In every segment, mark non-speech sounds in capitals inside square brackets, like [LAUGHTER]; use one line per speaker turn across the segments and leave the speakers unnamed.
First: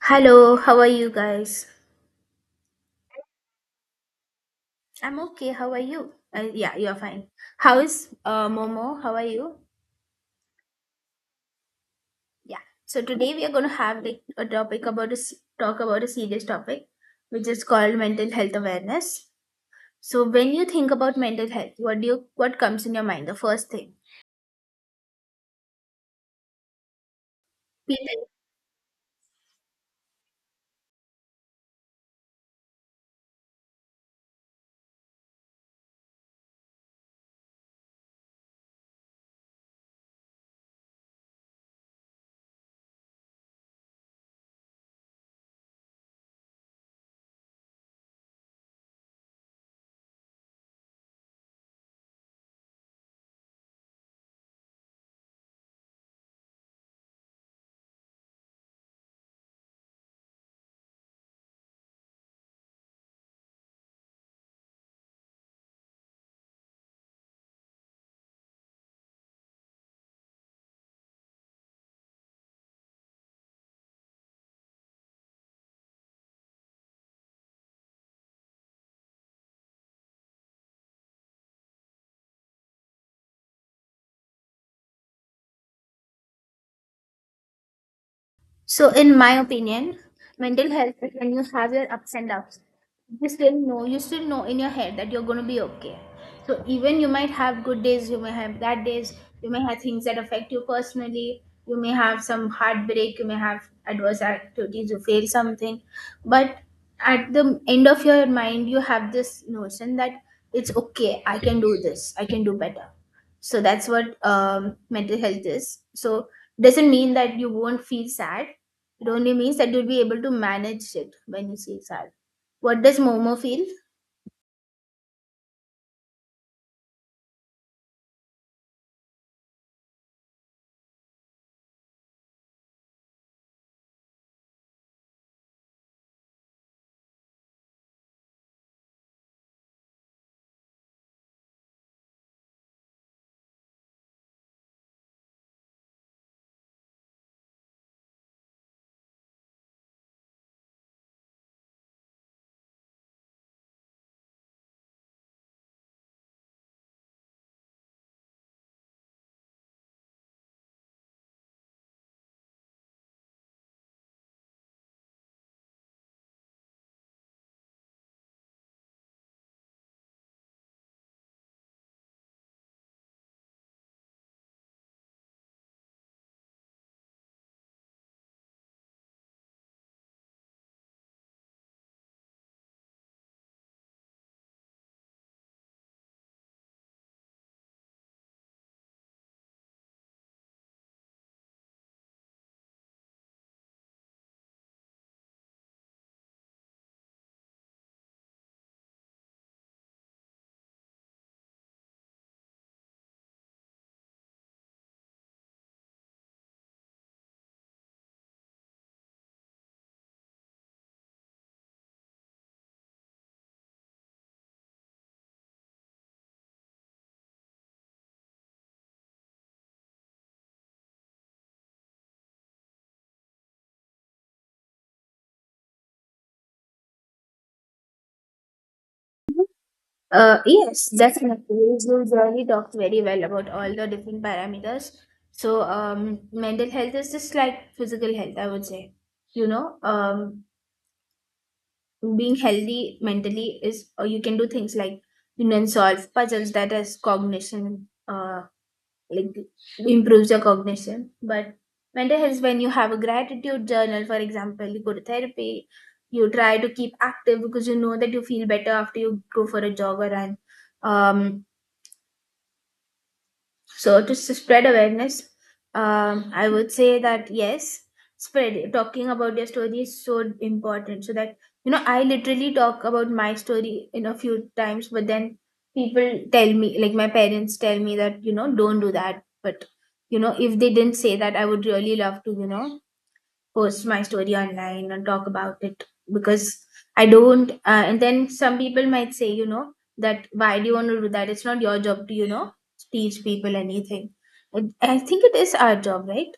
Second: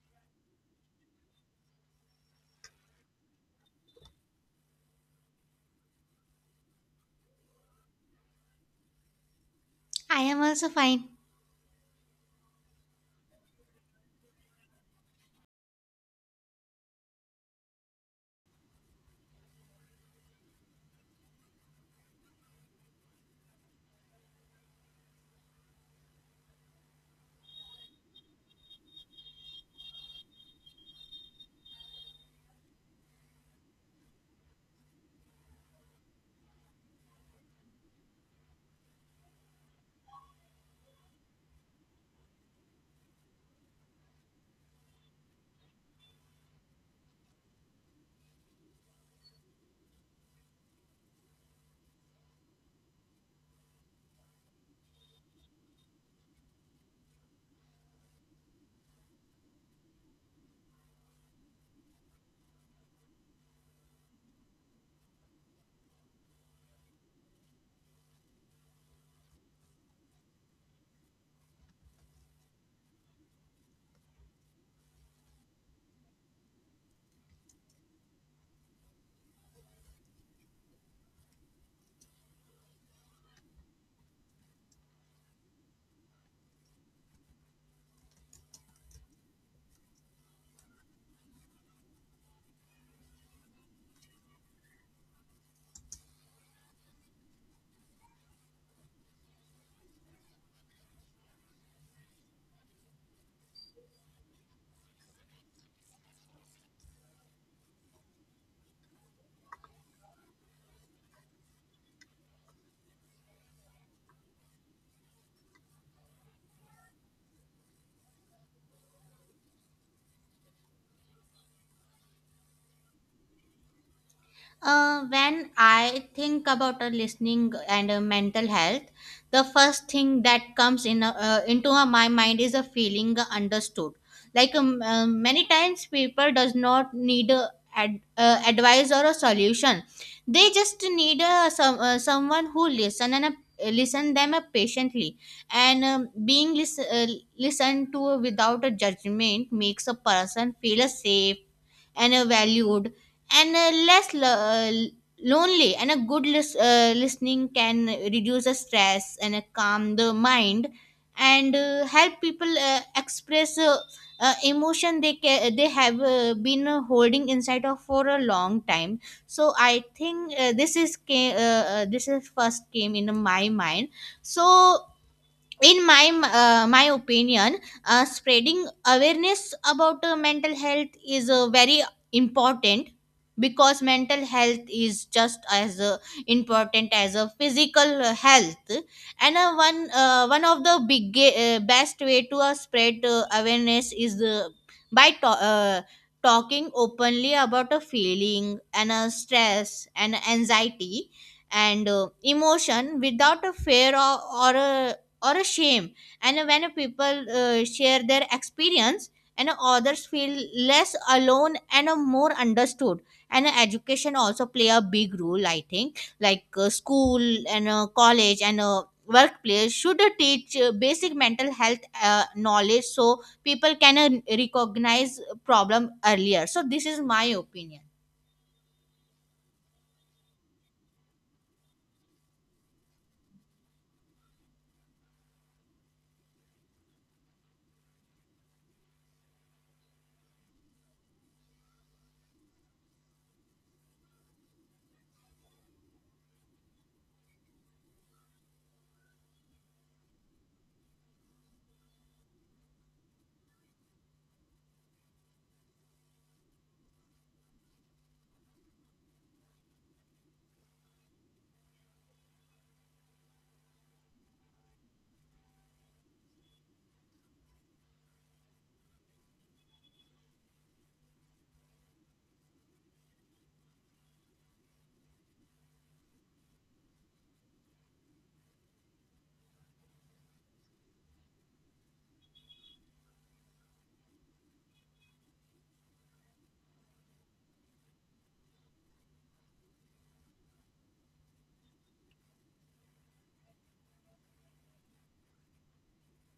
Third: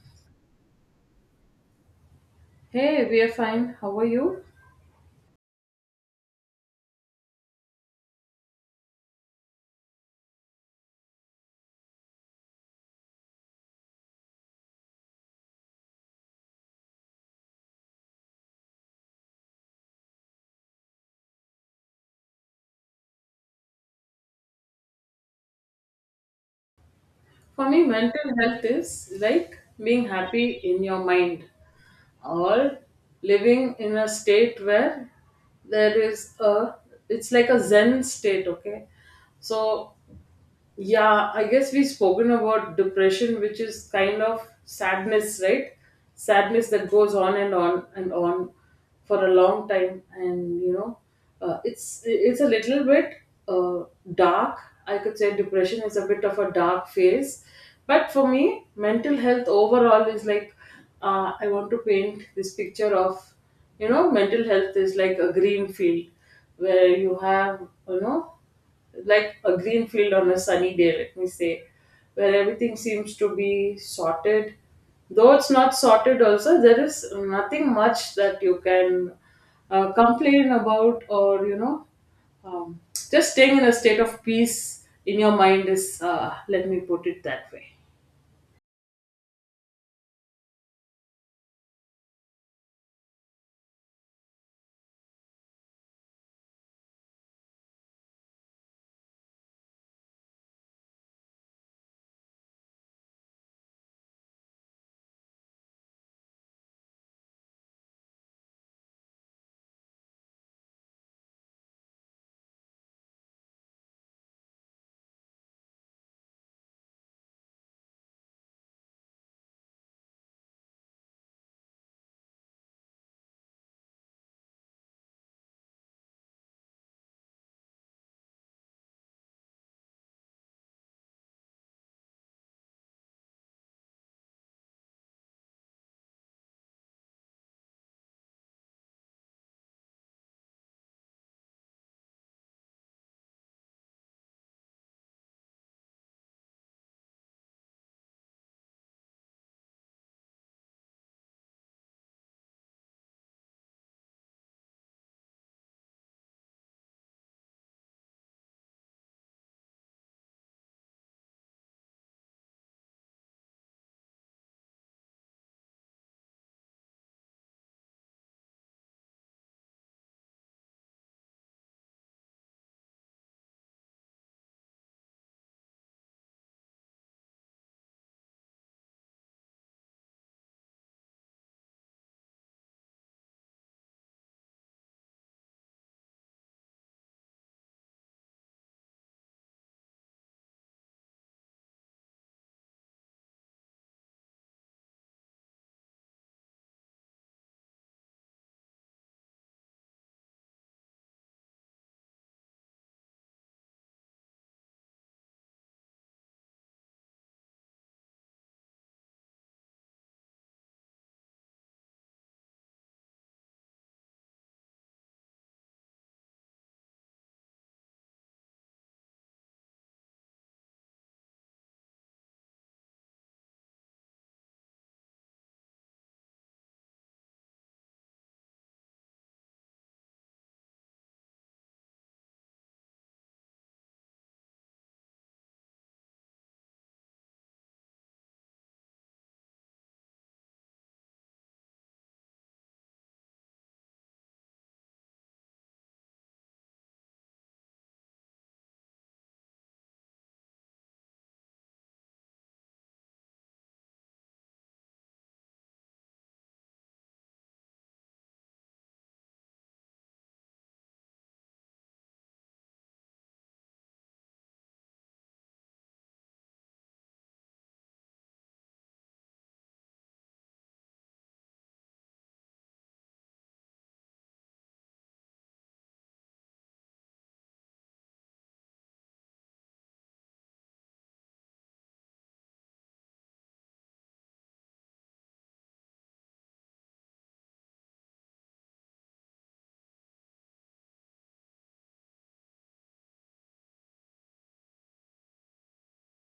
Hello, how are you guys?
Hey, we are fine. How are you?
I'm okay. How are you? Yeah, you're fine. How is Momo? How are you?
I am also fine.
Yeah. So today we are going to have like a topic about a s talk about a serious topic, which is called mental health awareness. So when you think about mental health, what comes in your mind? The first thing.
For me, mental health is like being happy in your mind or living in a state where there is a, it's like a Zen state, okay? So Yeah, I guess we've spoken about depression, which is kind of sadness, right? Sadness that goes on and on and on for a long time, and it's a little bit uh, dark. I could say depression is a bit of a dark phase, but for me, mental health overall is like I want to paint this picture of mental health is like a green field where you have you know like a green field on a sunny day, let me say, where everything seems to be sorted. Though it's not sorted, also, there is nothing much that you can complain about, or um, just staying in a state of peace in your mind is, let me put it that way.
So, in my opinion, mental health is when you have your ups and downs. You still know in your head that you're going to be okay. So, even you might have good days, you may have bad days, you may have things that affect you personally, you may have some heartbreak, you may have adverse activities, you fail something. But at the end of your mind, you have this notion that it's okay, I can do this, I can do better. So that's what mental health is. So doesn't mean that you won't feel sad, it only means that you'll be able to manage it when you feel sad. What does Momo feel?
When I think about listening and mental health, the first thing that comes in into my mind is a feeling understood. Like many times, people does not need advice or a solution. They just need some someone who listen and listen them patiently. And being listened to without a judgment makes a person feel safe and valued and lonely, and a good listening can reduce the stress and calm the mind and help people express emotion they they have been holding inside of for a long time. So I think this is first came in my mind. So in my my opinion, spreading awareness about mental health is very important, because mental health is just as important as a physical health. And one of the big best way to spread awareness is by to- uh, talking openly about a feeling and a stress and anxiety and emotion without a fear or a or a shame. And when people share their experience, and others feel less alone and more understood. And education also play a big role, I think, like school and college and workplace should teach basic mental health knowledge so people can recognize problem earlier. So this is my opinion.
Yes, definitely you really talked very well about all the different parameters. So mental health is just like physical health, I would say. You know, being healthy mentally is, or you can do things like you can solve puzzles, that is cognition, like improves your cognition. But mental health is when you have a gratitude journal, for example, you go to therapy, you try to keep active because you know that you feel better after you go for a jog or run. um so to spread awareness, I would say that yes, spread talking about your story is so important. So that, you know, I literally talk about my story in a few times, but then people tell me, like my parents tell me that, you know, don't do that. But you know, if they didn't say that, I would really love to, you know, post my story online and talk about it because I don't. And then some people might say, you know, that why do you want to do that? It's not your job to, you know, teach people anything. I think it is our job, right?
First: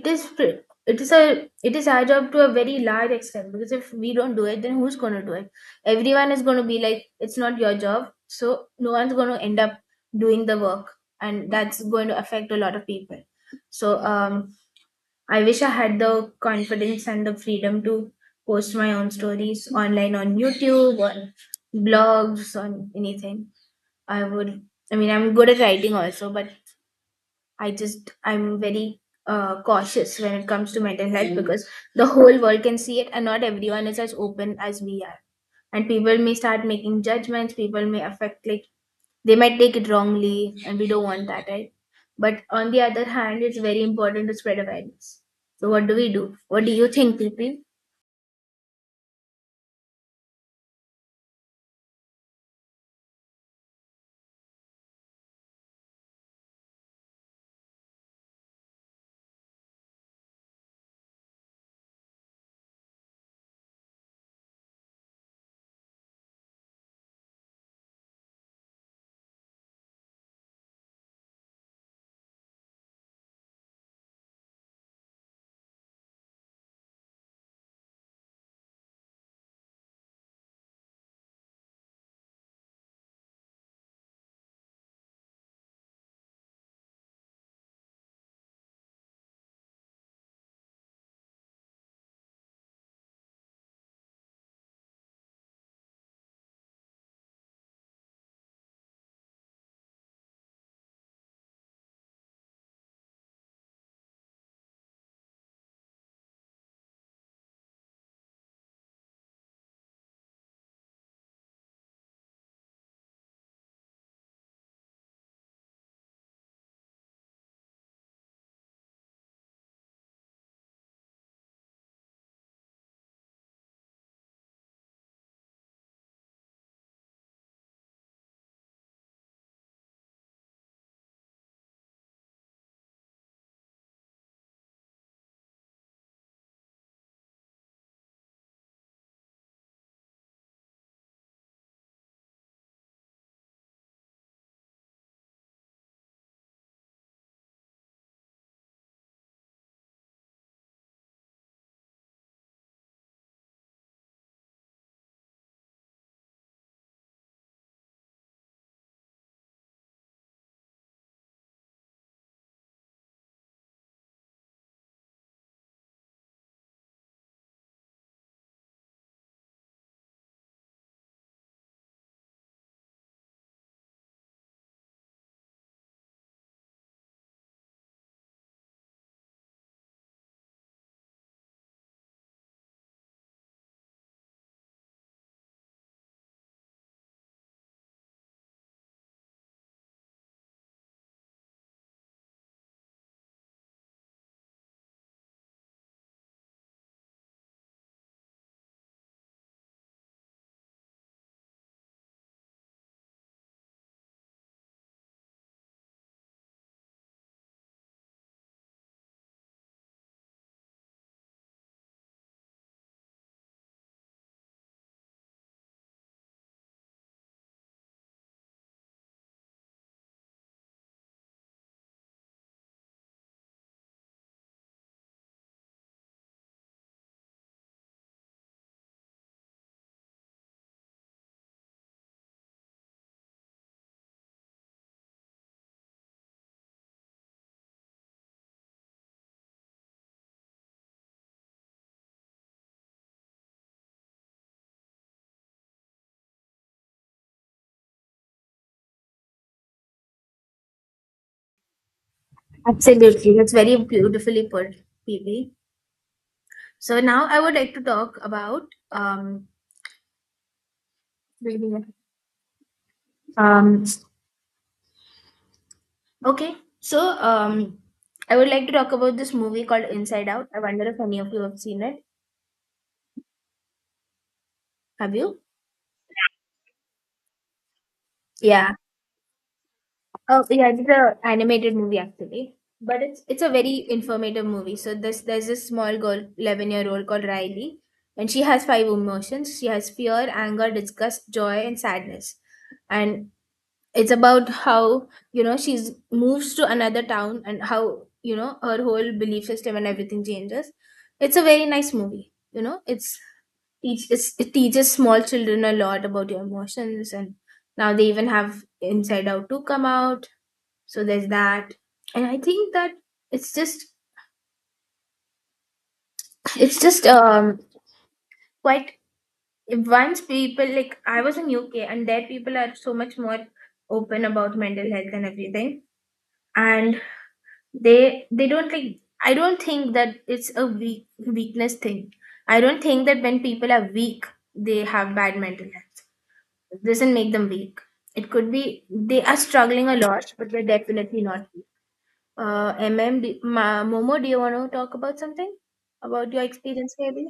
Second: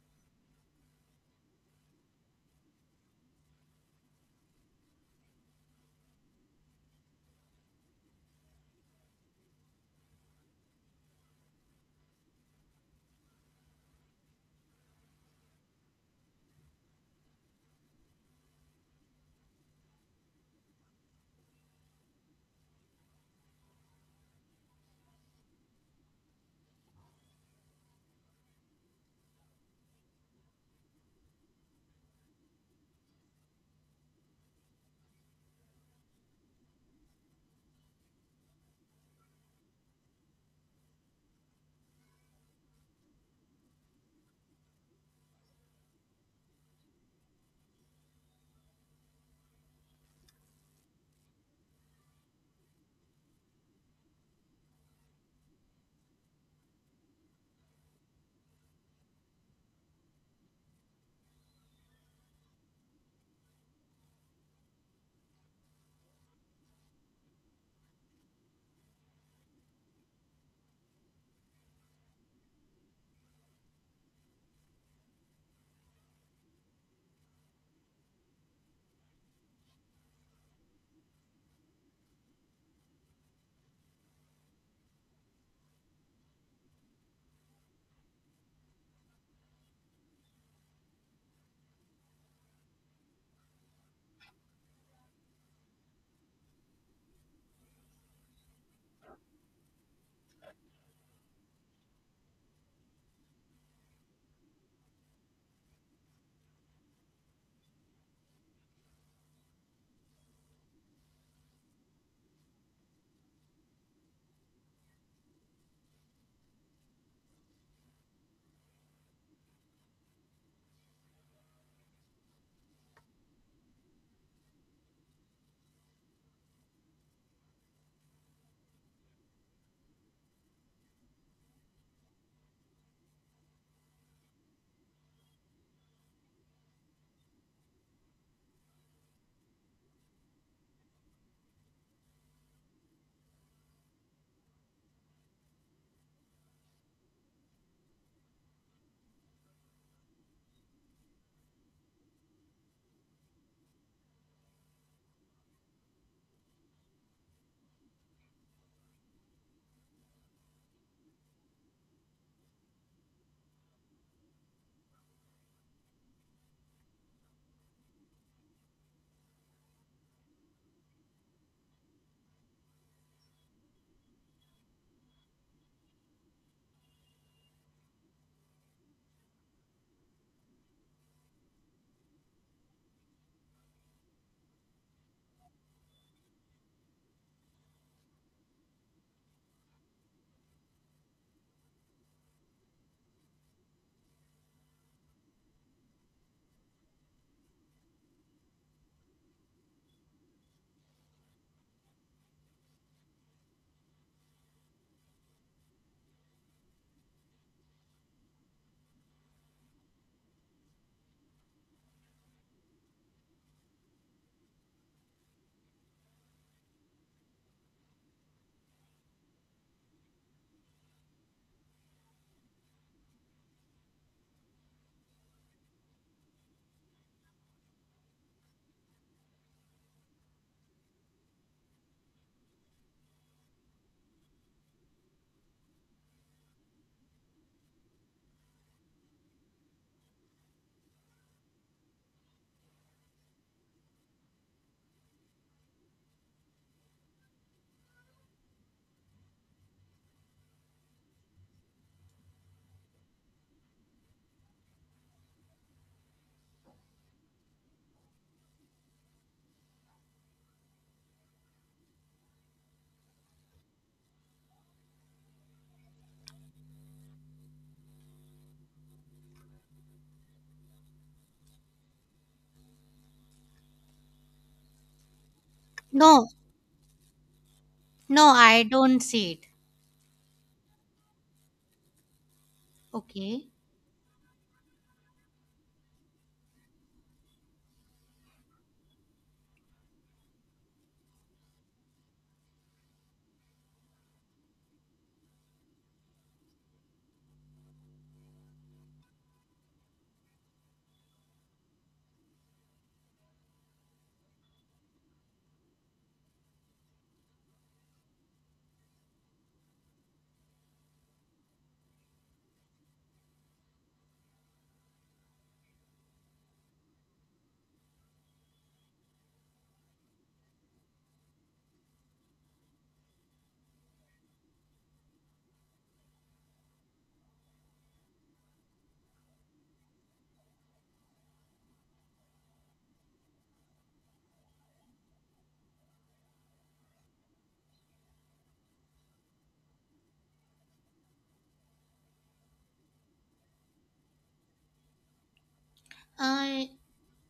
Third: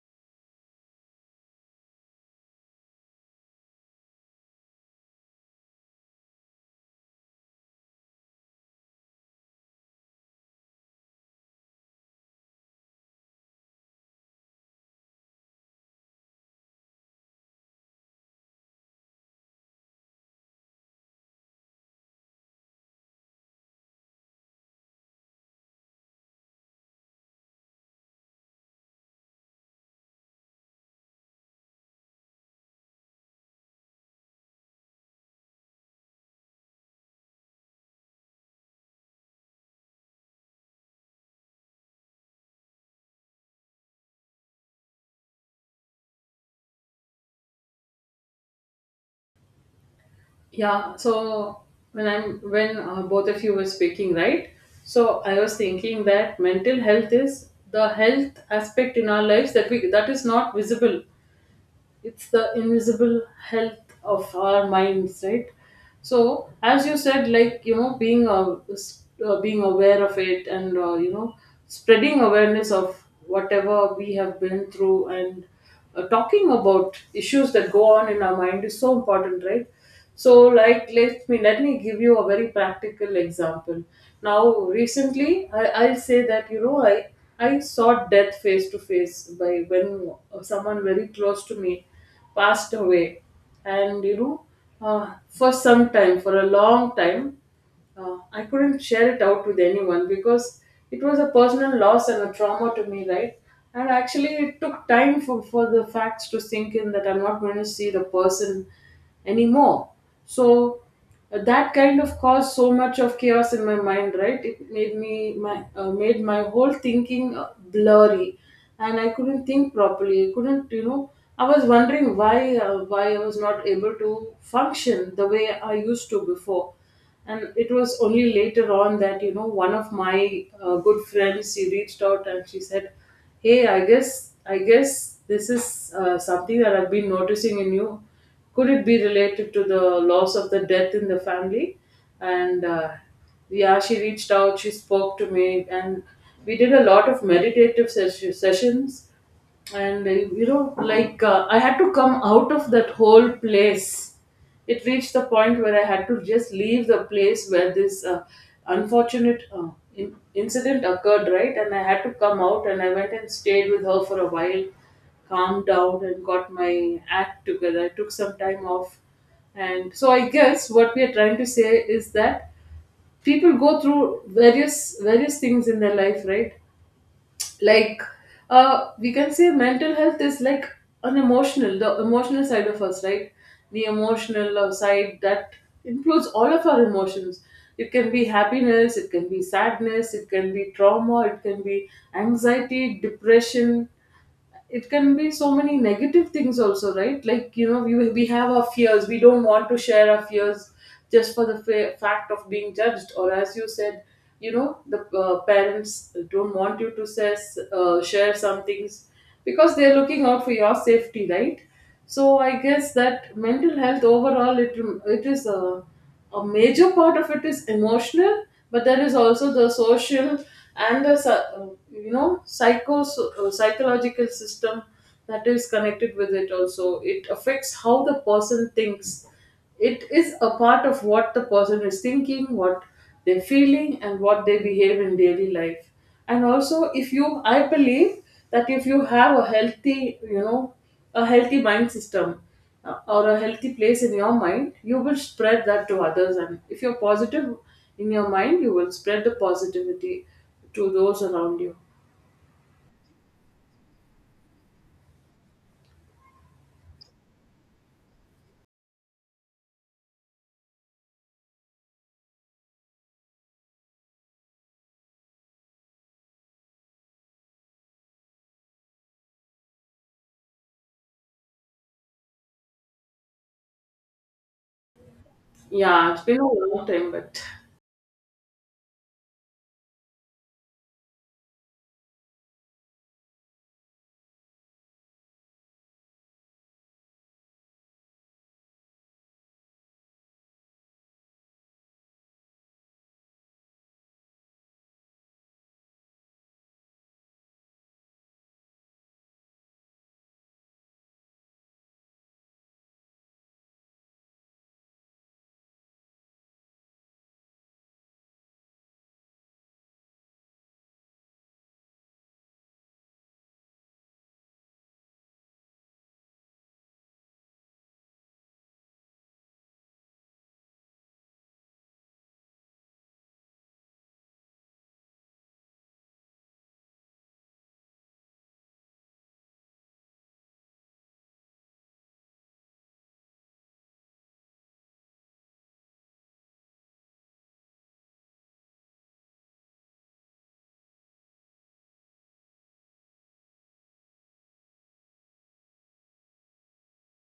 It is. It is a. It is our job to a very large extent because if we don't do it, then who's going to do it? Everyone is going to be like, it's not your job, so no one's going to end up doing the work, and that's going to affect a lot of people. So I wish I had the confidence and the freedom to post my own stories online on YouTube, on blogs, on anything. I would, I mean, I'm good at writing also, but I just, I'm very cautious when it comes to mental health because the whole world can see it and not everyone is as open as we are. And people may start making judgments, people may affect, like they might take it wrongly and we don't want that, right? But on the other hand, it's very important to spread awareness. So what do we do? What do you think, PP?
Yeah, so when both of you were speaking, right? So I was thinking that mental health is the health aspect in our lives that is not visible, it's the invisible health of our minds, right? So as you said, like being being aware of it, and spreading awareness of whatever we have been through, and talking about issues that go on in our mind is so important, right? So like let me give you a very practical example. Now recently, I'll say that I saw death face to face by when someone very close to me passed away, and for some time, for a long time, I couldn't share it out with anyone because it was a personal loss and a trauma to me, right? And actually, it took time for the facts to sink in that I'm not going to see the person anymore. So that kind of caused so much of chaos in my mind, right? It made my whole thinking blurry, and I couldn't think properly, I couldn't I was wondering why I was not able to function the way I used to before. And it was only later on that one of my good friends, she reached out and she said, hey, I guess this is something that I've been noticing in you. Could it be related to the loss of the death in the family? And yeah, she reached out, she spoke to me, and we did a lot of meditative sessions. And I had to come out of that whole place. It reached the point where I had to just leave the place where this unfortunate incident occurred, right? And I had to come out, and I went and stayed with her for a while, calmed down and got my act together. I took some time off. And so I guess what we are trying to say is that people go through various things in their life, right? Like we can say mental health is like an emotional the emotional side of us, right? The emotional side that includes all of our emotions. It can be happiness, it can be sadness, it can be trauma, it can be anxiety, depression. It can be so many negative things also, right? Like you know, we have our fears, we don't want to share our fears just for the fact of being judged, or as you said, the parents don't want you to share some things because they're looking out for your safety, right? So I guess that mental health overall, it is a major part of it is emotional, but there is also the social and the psychological system that is connected with it. Also, it affects how the person thinks. It is a part of what the person is thinking, what they're feeling, and what they behave in daily life. And also, if you, I believe that if you have a healthy, a healthy mind system, or a healthy place in your mind, you will spread that to others. And if you're positive in your mind, you will spread the positivity to those around you.
Absolutely, that's very beautifully put, PP. So now I would like to talk about um okay, so um I would like to talk about this movie called Inside Out. I wonder if any of you have seen it. Have you?
Yeah, it's
No,
been a long time, but
no, I
Yeah.
don't see it.
Oh yeah, it's an animated movie actually, but it's a
Okay.
very informative movie. So this there's this small girl, 11 year old called Riley, and she has five emotions. She has fear, anger, disgust, joy, and sadness. And it's about how, you know, she's moves to another town and how, you know, her whole belief system and everything changes. It's a very nice movie. You know, it teaches small children a lot about your emotions, and now they even have Inside Out to come out, so there's that. And I think that it's just [LAUGHS] it's just quite, once people, like I was in UK and there people are so much more open about mental health and everything. And they don't, like I don't think that it's a weakness thing. I don't think that when people are weak they have bad mental health. It doesn't make them weak. It could be they are struggling a lot, but they are definitely not. Momo, do you want to talk about something? About your
uh,
experience, maybe?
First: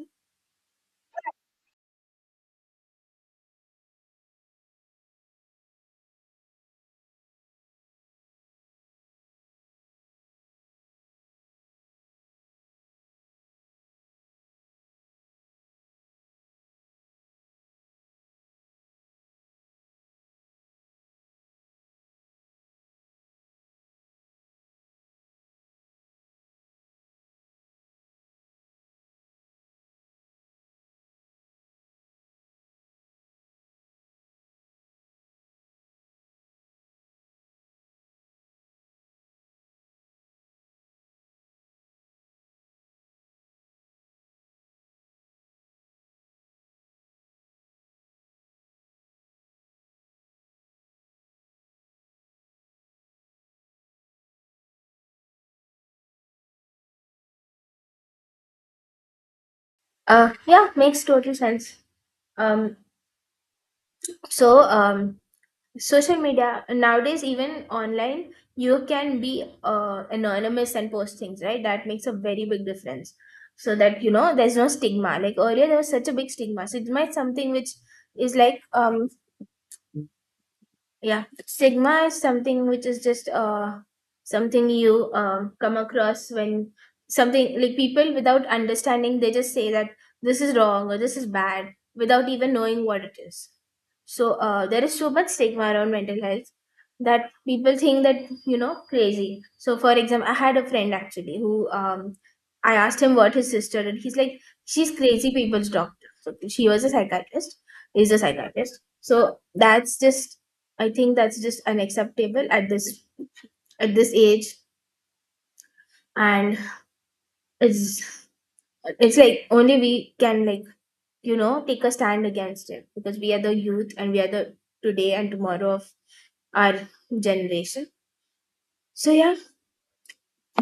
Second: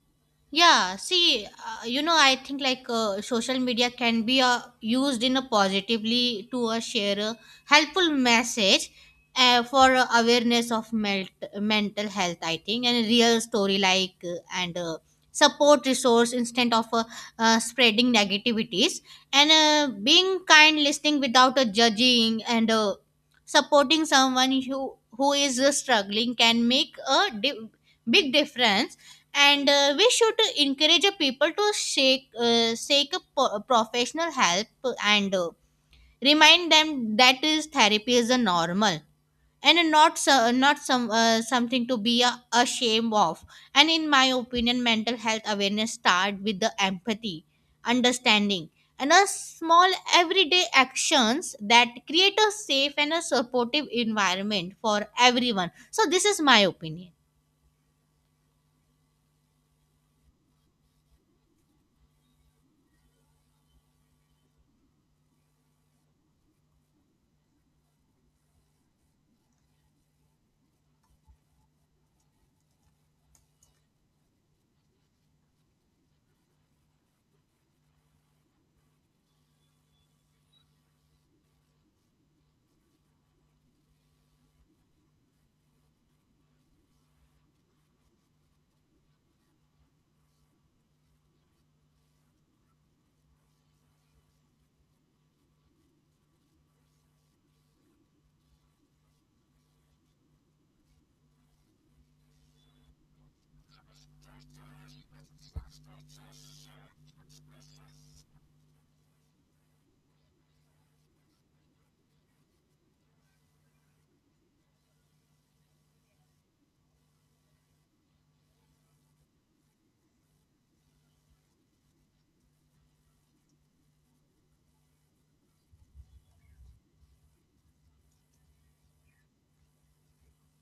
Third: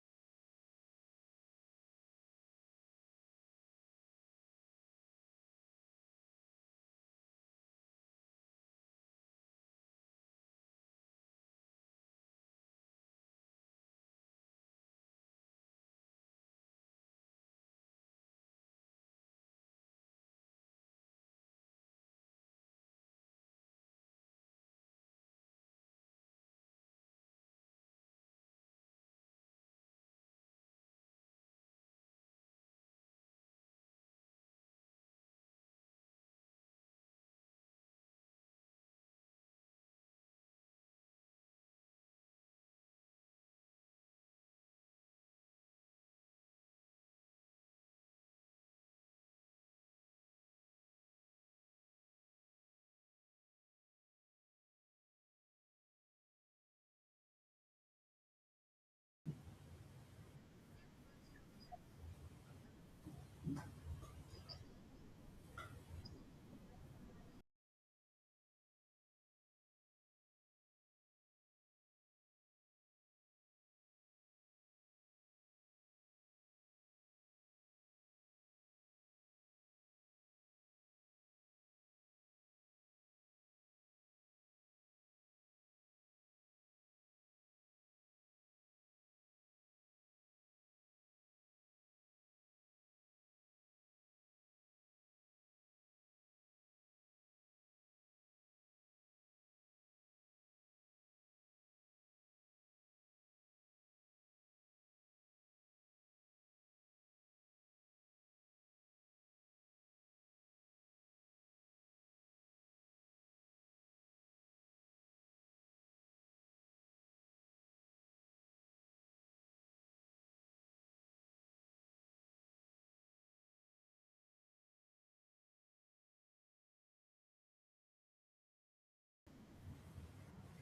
Yeah, see, I think like social media can be used in a positively to share a helpful message for awareness of mental health, I think, and real story like and support resource instead of spreading negativities and being kind, listening without judging and supporting someone who is struggling can make a big difference. And we should encourage people to seek professional help. And remind them that is therapy is a normal and not some something to be ashamed of. And in my opinion, mental health awareness start with the empathy, understanding, and a small everyday actions that create a safe and a supportive environment for everyone. So this is my opinion.
Yeah, makes total sense. Um, so, um, social media nowadays, even online, you can be anonymous and post things, right? That makes a very big difference. So that, you know, there's no stigma. Like earlier, there was such a big stigma. So it might something which is like yeah, stigma is something which is just something you come across when something, like people without understanding they just say that this is wrong or this is bad without even knowing what it is. So there is so much stigma around mental health that people think that, you know, crazy. So for example, I had a friend actually who I asked him what his sister, and he's like she's crazy people's doctor. So she was a psychiatrist, is a psychiatrist. So that's just, I think that's just unacceptable at this, at this age. And it's it's like only we can, like, you know, take a stand against it because we are the youth and we are the today and tomorrow of our generation. So yeah,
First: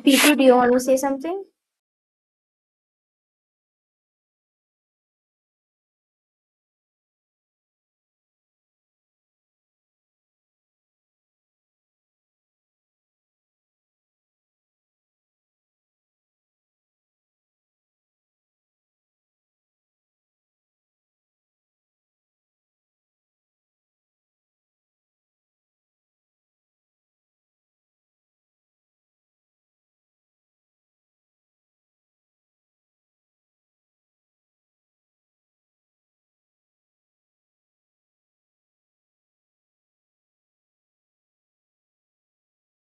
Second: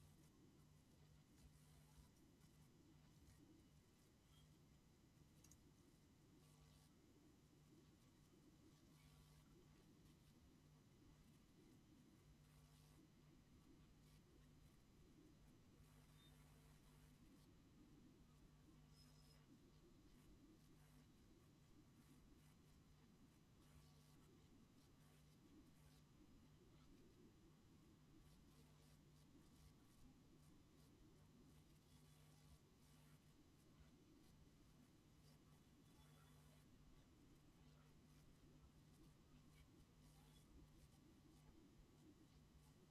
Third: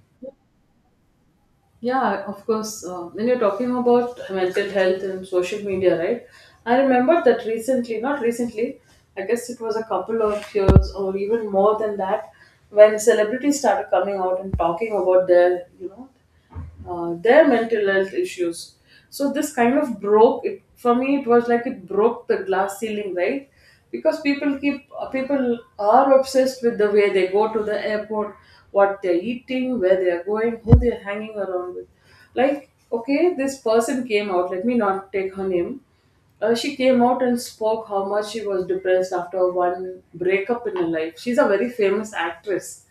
people, do you want to say something?
Yeah, of course. When you're talking about mental health and social media, right? I remember that recently, not recently, I guess it was a couple of years or even more than that, when celebrities started coming out and talking about their, their mental health issues. So this kind of broke it for me. It was like it broke the glass ceiling, right? Because people are obsessed with the way they go to the airport, what they're eating, where they're going, who they're hanging around with. Like, okay, this person came out. Let me not take her name. She came out and spoke how much she was depressed after one breakup in her life. She's a very famous actress,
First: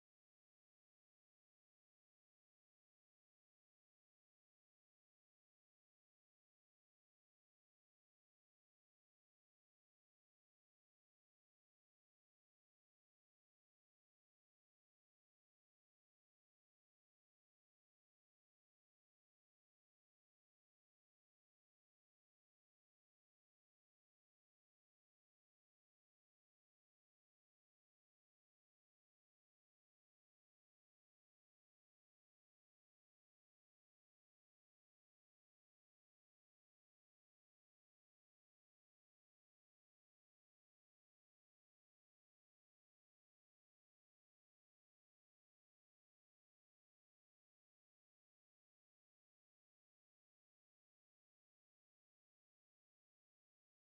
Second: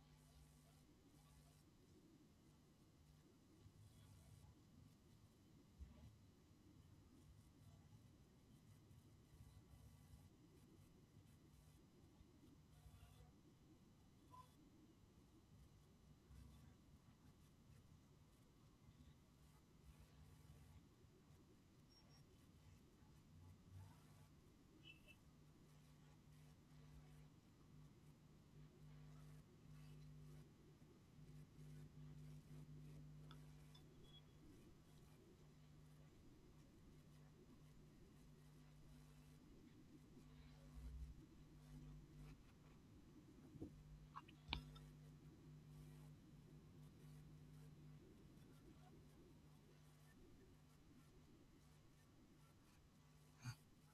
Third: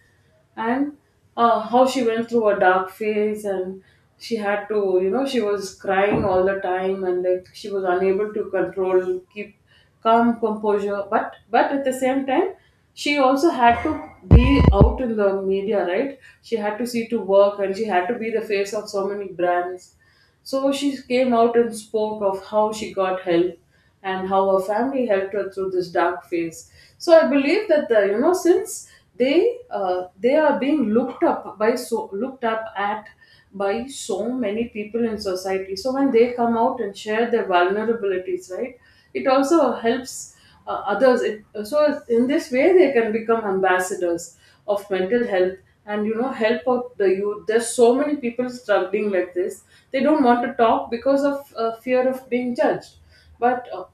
and how she went through a dark phase, and she had to, she was crying all the time, and like she was unable to control, keep calm composure. But at the same time, she also had to be out in the media, right? She had to see to work, and she had to be the face of so many brands. So she came out and spoke of how she got help and how her family helped her through this dark phase. So I believe that you know, since they are being looked up by, looked up at by so many people in society. So when they come out and share their vulnerabilities, right, it also helps others. So in this way, they can become ambassadors of mental health, and help out the youth. There's so many people struggling like this, they don't want to talk because of fear of being judged. But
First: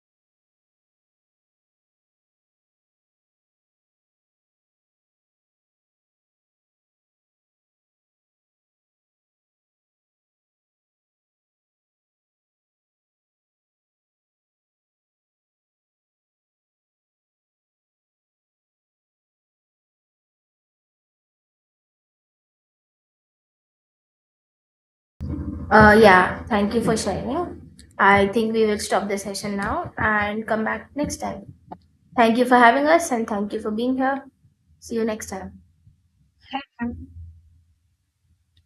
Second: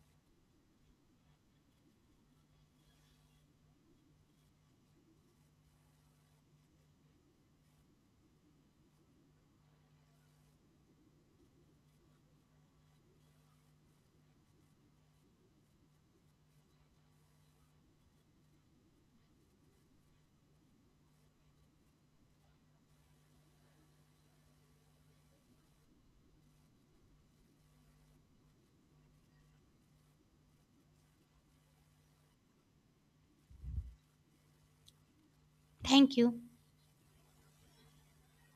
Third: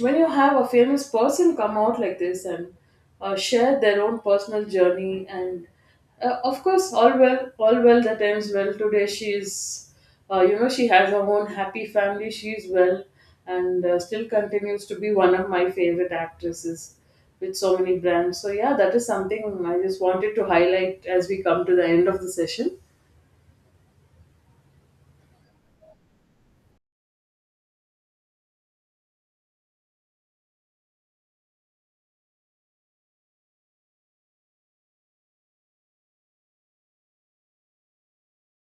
When you have a famous person come out like this and share their own personal journey, and of course, all well that ends well, today she is she has her own happy family. She's well and still continues to be one of my favorite actresses with so many brands. So, yeah, that is something I just wanted to highlight as we come to the end of the session.
Yeah. Thank you for sharing. I think we will stop the session now and come back next time. Thank you for having us and thank you for being here. See you next time.
Thank you.